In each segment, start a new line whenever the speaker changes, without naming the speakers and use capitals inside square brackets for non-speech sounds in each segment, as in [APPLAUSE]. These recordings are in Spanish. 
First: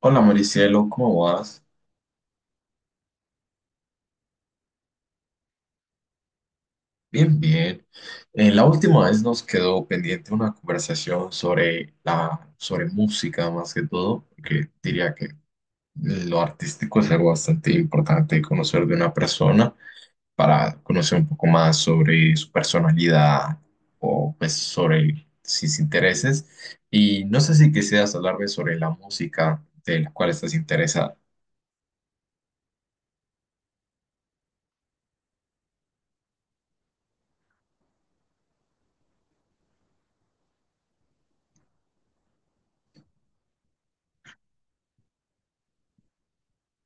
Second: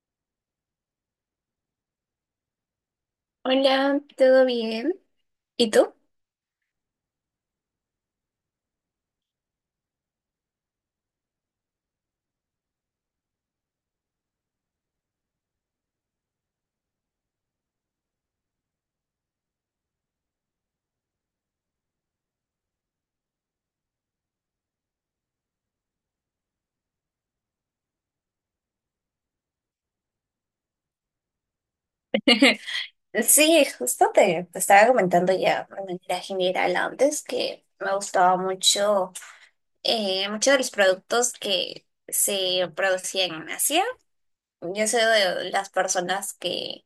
Hola Maricielo, ¿cómo vas?
Hola, ¿todo bien? ¿Y tú?
Bien, bien. La última vez nos quedó pendiente una conversación sobre sobre música más que todo, que diría que lo artístico es algo bastante importante conocer de una persona para conocer un poco más sobre su personalidad o pues sobre sus intereses. Y no sé si quisieras hablarme sobre la música de la cual estás interesada.
[LAUGHS] Sí, justo te estaba comentando ya de manera general antes que me gustaba mucho, muchos de los productos que se producían en Asia. Yo soy de las personas que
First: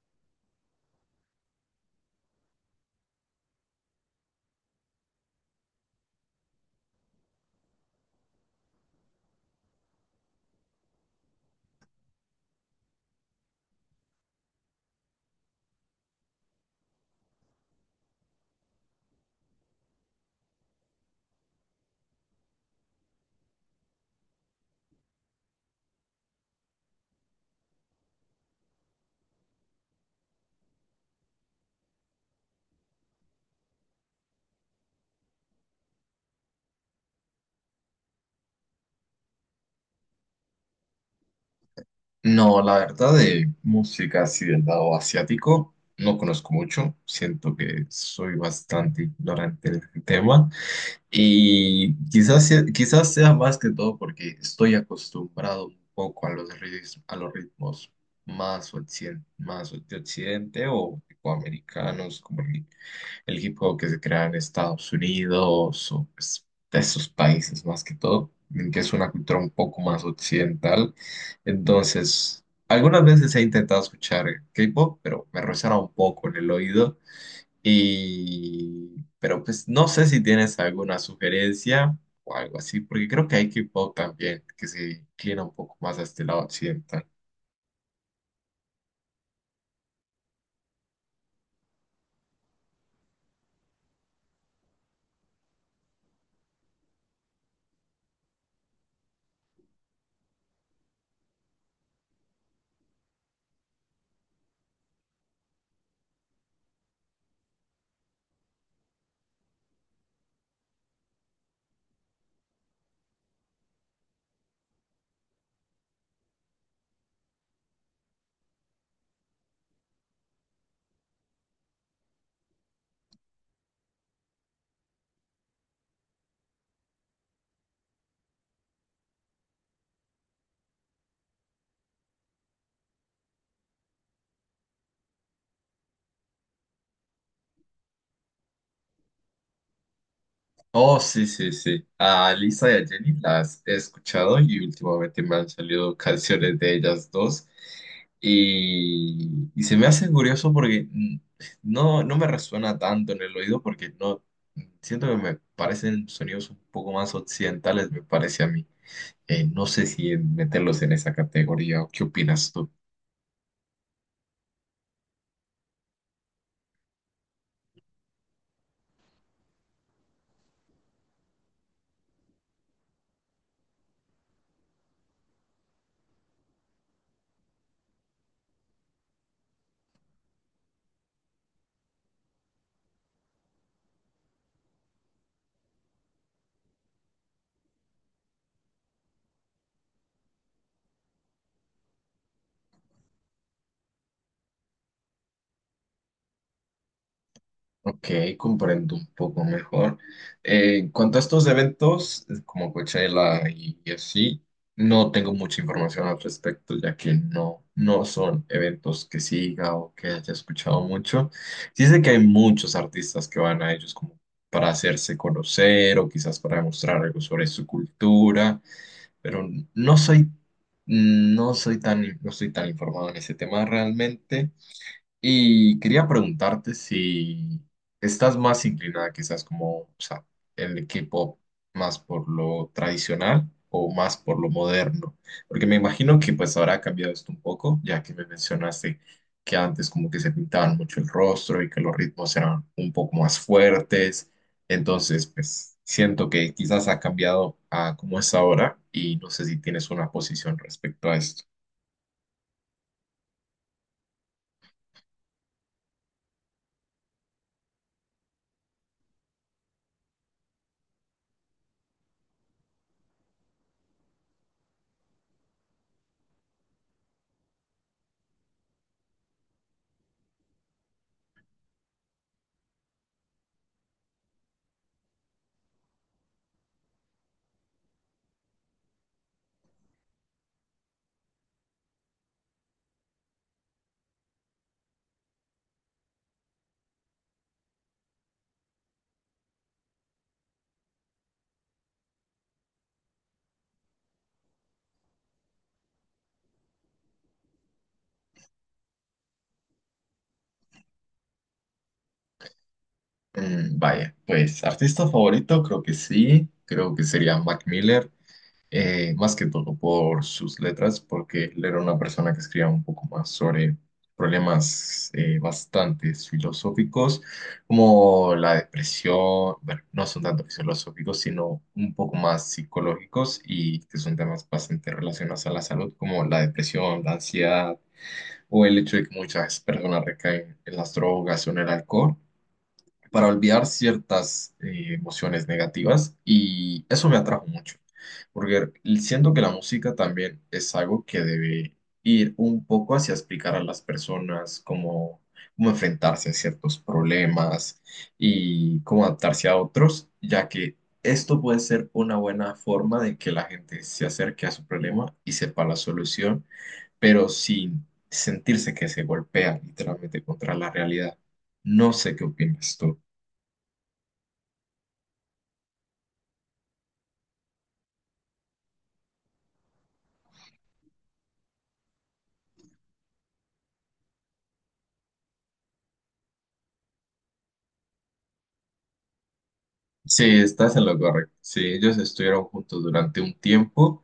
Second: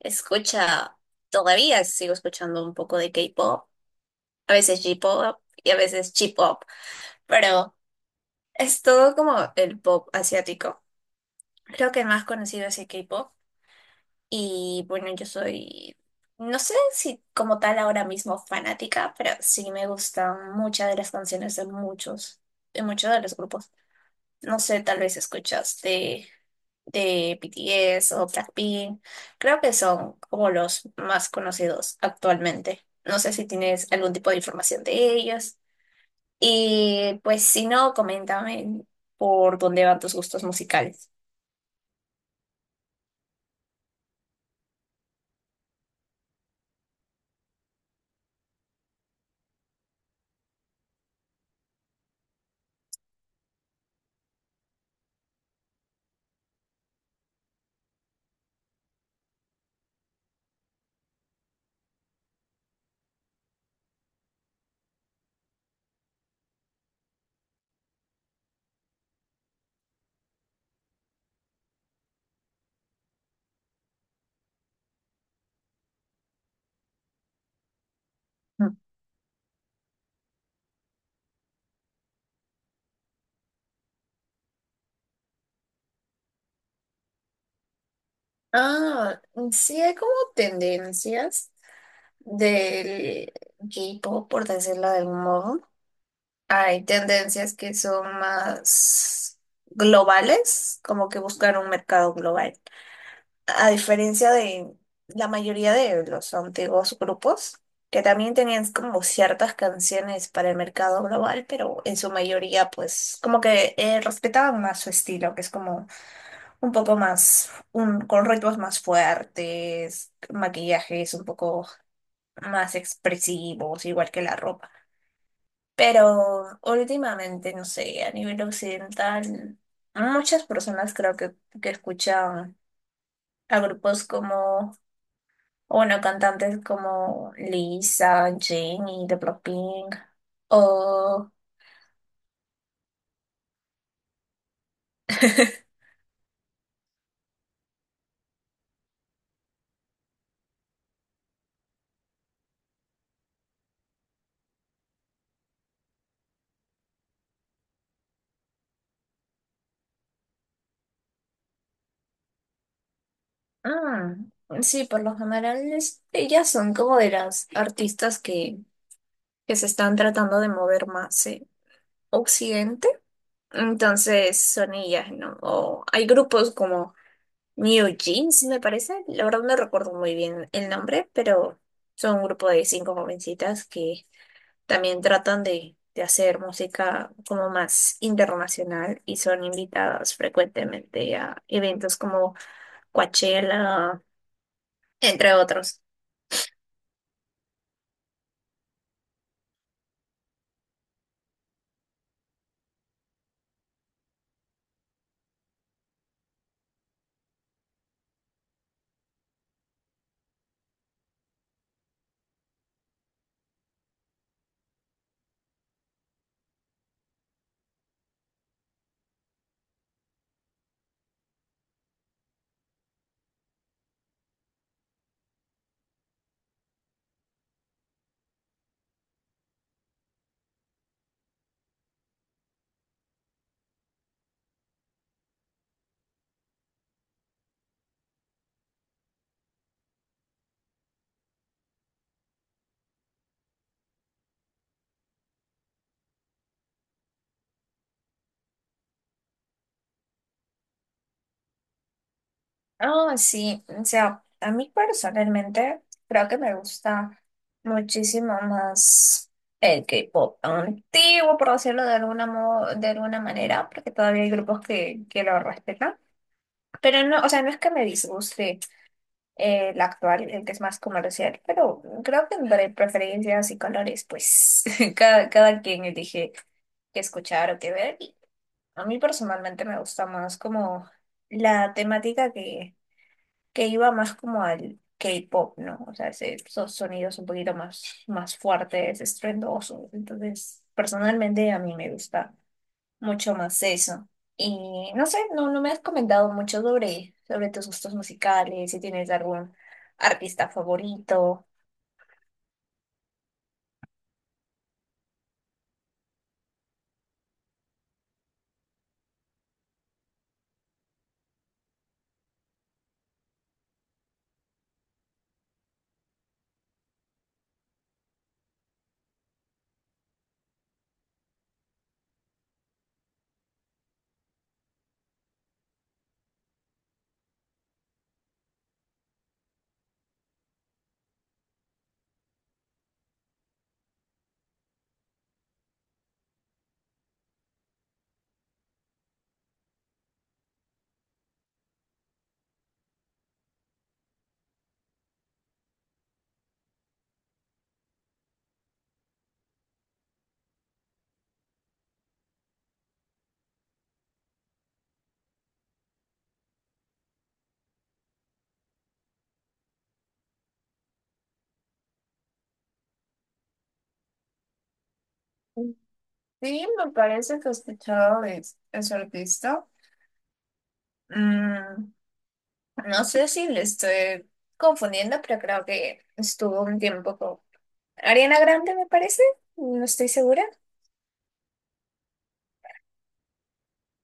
escucha, todavía sigo escuchando un poco de K-pop, a veces J-pop y a veces J-pop, pero es todo como el pop asiático. Creo que el más conocido es el K-pop. Y bueno, yo soy, no sé si como tal ahora mismo fanática, pero sí me gustan muchas de las canciones de muchos de los grupos. No sé, tal vez escuchaste de BTS o Blackpink. Creo que son como los más conocidos actualmente. No sé si tienes algún tipo de información de ellos. Y pues si no, coméntame por dónde van tus gustos musicales.
No, la verdad de música así del lado asiático no conozco mucho, siento que soy bastante ignorante del tema y quizás sea más que todo porque estoy acostumbrado un poco a los ritmos más, más de occidente o americanos, el hip hop que se crea en Estados Unidos o pues, de esos países más que todo, en que es una cultura un poco más occidental. Entonces, algunas veces he intentado escuchar K-pop, pero me resuena un poco en el oído.
Mm.
Y, pero pues no sé si tienes alguna sugerencia o algo así, porque creo que hay K-pop también que se inclina un poco más a este lado occidental.
Ah, sí hay como tendencias del K-pop, por decirlo de algún modo. Hay tendencias que son más globales, como que buscar un mercado global. A diferencia de la mayoría de los antiguos grupos, que también tenían como ciertas canciones para el mercado global, pero en su mayoría, pues, como que respetaban más su estilo, que es como un poco más, un, con ritmos más fuertes, maquillajes un poco más expresivos, igual que la ropa. Pero últimamente, no sé, a nivel occidental, muchas personas creo que escuchan a grupos como, o bueno, cantantes como Lisa, Jenny, de Blackpink,
Oh, sí,
o...
sí, sí. A Lisa y a Jenny las he escuchado y últimamente me han
[LAUGHS]
salido canciones de ellas dos. Y se me hace curioso porque no, no me resuena tanto en el oído porque no siento que me parecen sonidos un poco más occidentales, me parece a mí. No sé si meterlos en esa categoría o qué opinas tú.
Mm, sí, por lo general, ellas son como de las artistas que se están tratando de mover más, Occidente, entonces son ellas, ¿no? O hay grupos como New Jeans, me parece. La verdad no recuerdo muy bien el nombre, pero son un grupo de 5 jovencitas que también tratan de hacer música como más internacional y son invitadas frecuentemente a eventos como Coachella, entre otros.
Ok, comprendo un poco mejor. En cuanto a estos eventos, como Coachella y así, no tengo mucha información al respecto, ya que no son eventos que siga o que haya escuchado mucho. Sí sé que hay muchos artistas que van a ellos como para hacerse conocer o quizás para demostrar algo sobre su cultura, pero no soy, no soy tan, no estoy tan informado en ese tema realmente. Y quería preguntarte si estás más inclinada quizás como, o sea, el equipo más por lo tradicional o más por lo moderno, porque me imagino que pues habrá cambiado esto un poco, ya que me mencionaste que antes como que se pintaban mucho el rostro y que los ritmos eran un poco más fuertes, entonces pues siento que quizás ha cambiado a cómo es ahora y no sé si tienes una posición respecto a esto.
Ah, sí, o sea, a mí personalmente creo que me gusta muchísimo más el K-pop antiguo, por decirlo de alguna manera, porque todavía hay grupos que lo respetan. Pero no, o sea, no es que me disguste el actual, el que es más comercial, pero creo que entre preferencias y colores, pues [LAUGHS] cada quien elige que escuchar o que ver. Y a mí personalmente me gusta más como la temática que iba más como al K-pop, ¿no? O sea, esos sonidos un poquito más, más fuertes, estruendosos. Entonces, personalmente a mí me gusta mucho más eso. Y no sé, no, no me has comentado mucho sobre tus gustos musicales, si tienes algún artista favorito.
Mm, vaya, pues artista favorito, creo que sí, creo que sería Mac Miller, más que todo por sus letras, porque él era una persona que escribía un poco más sobre problemas bastante filosóficos, como la depresión, bueno, no son tanto filosóficos, sino un poco más psicológicos y que son temas bastante relacionados a la salud, como la depresión, la ansiedad o el hecho de que muchas personas recaen en las drogas o en el alcohol para olvidar ciertas emociones negativas, y eso me atrajo mucho, porque siento que la música también es algo que debe ir un poco hacia explicar a las personas cómo enfrentarse a ciertos problemas y cómo adaptarse a otros, ya que esto puede ser una buena forma de que la gente se acerque a su problema y sepa la solución, pero sin sentirse que se golpea literalmente contra la realidad. No sé qué opinas tú.
Sí, me parece que he escuchado de ese artista. Mm, no sé si le estoy confundiendo, pero creo que estuvo un tiempo Ariana Grande, me parece, no estoy
Sí,
segura.
estás en lo correcto. Sí, ellos estuvieron juntos durante un tiempo,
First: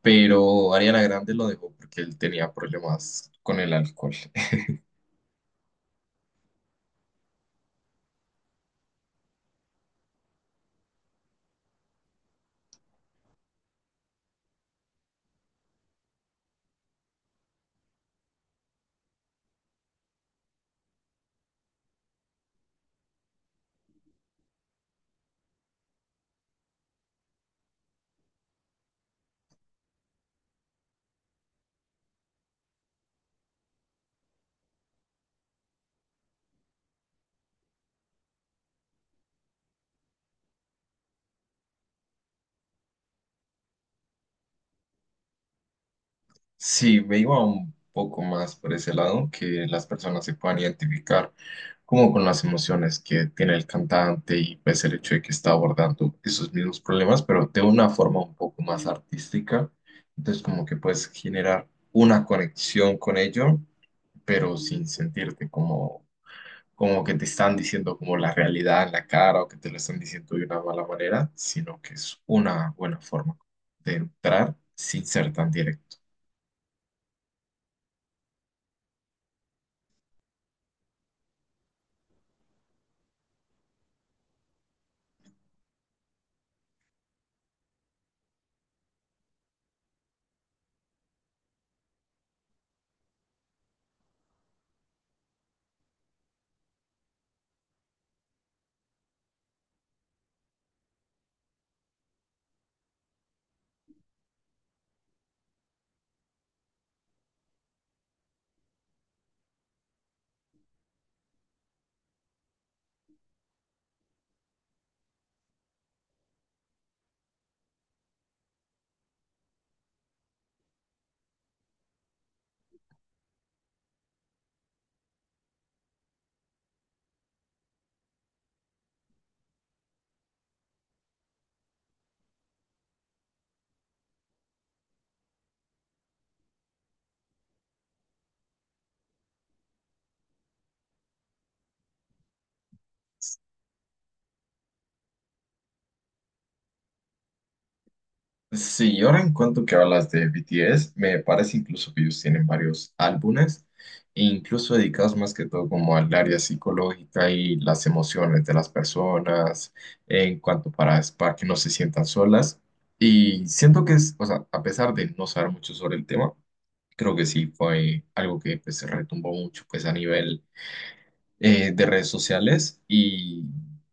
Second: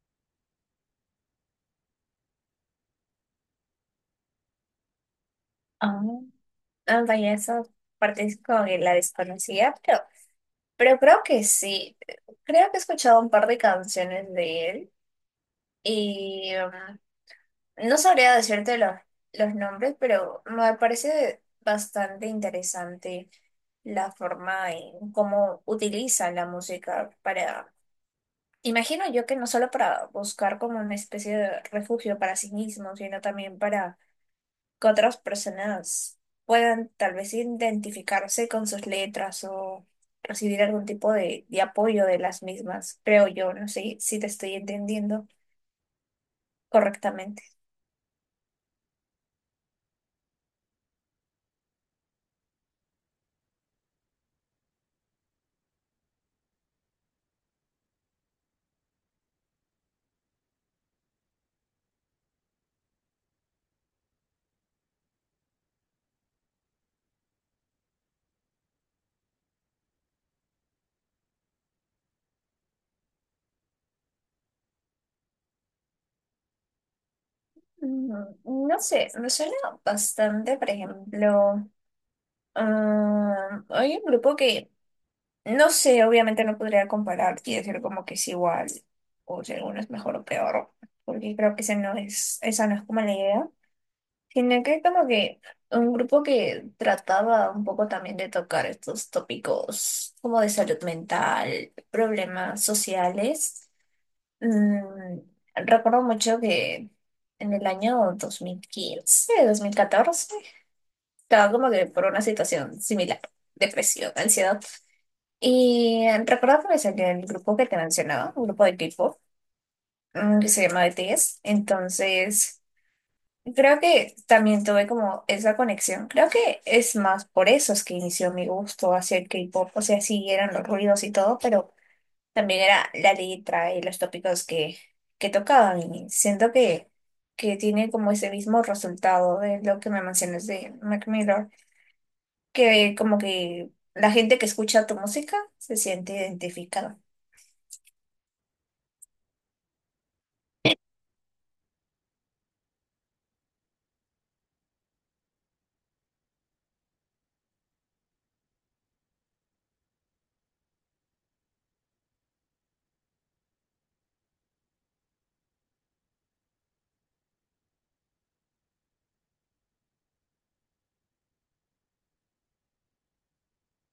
pero Ariana Grande lo dejó porque él tenía problemas con el alcohol. [LAUGHS]
Ah, Ah, vaya, esa parte es como que la desconocía, pero creo que sí. Creo que he escuchado un par de canciones de él y no sabría decirte los nombres, pero me parece bastante interesante la forma en cómo utiliza la música para, imagino yo que no solo para buscar como una especie de refugio para sí mismo, sino también para que otras personas puedan tal vez identificarse con sus letras o recibir algún tipo de apoyo de las mismas, creo yo, no sé si te estoy entendiendo
Sí, me iba
correctamente.
un poco más por ese lado, que las personas se puedan identificar como con las emociones que tiene el cantante y pues el hecho de que está abordando esos mismos problemas, pero de una forma un poco más artística. Entonces como que puedes generar una conexión con ello, pero sin sentirte como como que te están diciendo como la realidad en la cara o que te lo están diciendo de una mala manera, sino que es una buena forma de entrar sin ser tan directo.
Mm, no sé, me suena bastante, por ejemplo, ah, hay un grupo que, no sé, obviamente no podría comparar y decir como que es igual o si alguno es mejor o peor, porque creo que ese no es, esa no es como la idea. Sino que como que un grupo que trataba un poco también de tocar estos tópicos como de salud mental, problemas sociales. Mm, recuerdo mucho que en el año 2015 2014 estaba como que por una situación similar, depresión, ansiedad. Y recuerdo que me salió el grupo que te mencionaba, un grupo de que se llama BTS. Entonces... Creo que también tuve como esa conexión. Creo que es más por eso es que inició mi gusto hacia el K-pop. O sea, sí eran los ruidos y todo, pero también era la letra y los tópicos que tocaban. Y siento que tiene como ese mismo resultado de lo que me mencionas de Mac Miller, que como que la gente que escucha tu música se siente identificada.
Sí, ahora en cuanto que hablas de BTS, me parece incluso que ellos tienen varios álbumes, e incluso dedicados más que todo como al área psicológica y las emociones de las personas, en cuanto para que no se sientan solas. Y siento que es, o sea, a pesar de no saber mucho sobre el tema, creo que sí fue algo que pues, se retumbó mucho pues, a nivel de redes sociales, y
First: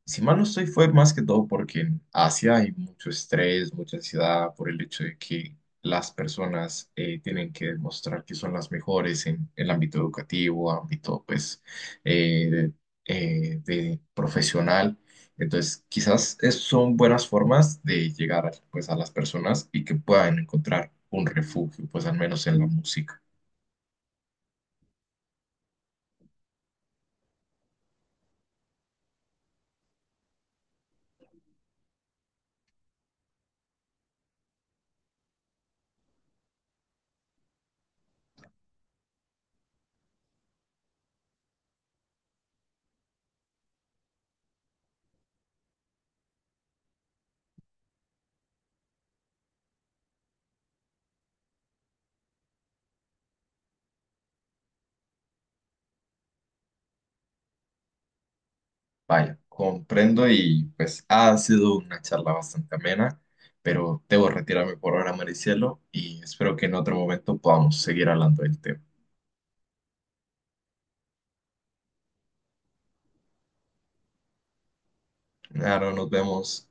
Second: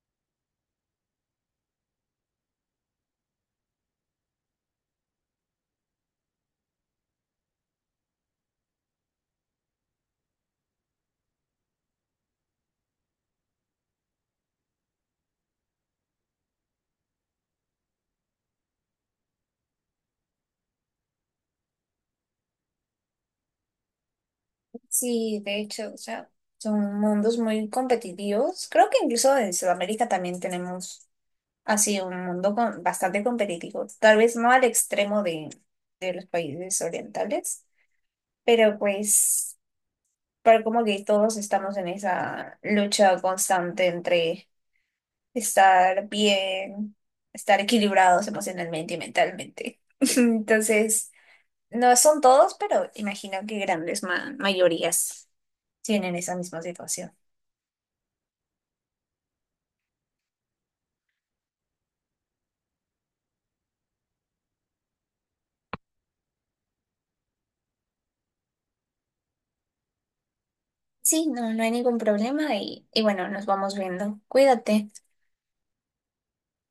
si mal no estoy fue más que todo porque en Asia hay mucho estrés, mucha ansiedad por el hecho de que las personas tienen que demostrar que son las mejores en el ámbito educativo, ámbito pues eh, de profesional. Entonces, son buenas formas de llegar pues, a las personas y que puedan encontrar un refugio, pues al menos en la música.
Sí, de hecho, o sea, son mundos muy competitivos. Creo que incluso en Sudamérica también tenemos así, un mundo bastante competitivo. Tal vez no al extremo de los países orientales, pero pues para como que todos estamos en esa lucha constante entre estar bien, estar equilibrados emocionalmente y mentalmente. [LAUGHS] Entonces, no son todos, pero imagino que grandes mayorías tienen esa misma situación.
Vaya, comprendo y pues ha sido una charla bastante amena, pero debo retirarme por ahora, Maricielo, y espero que en otro momento podamos seguir hablando del tema.
Sí, no, no hay ningún problema y bueno, nos vamos viendo. Cuídate.
Ahora nos vemos.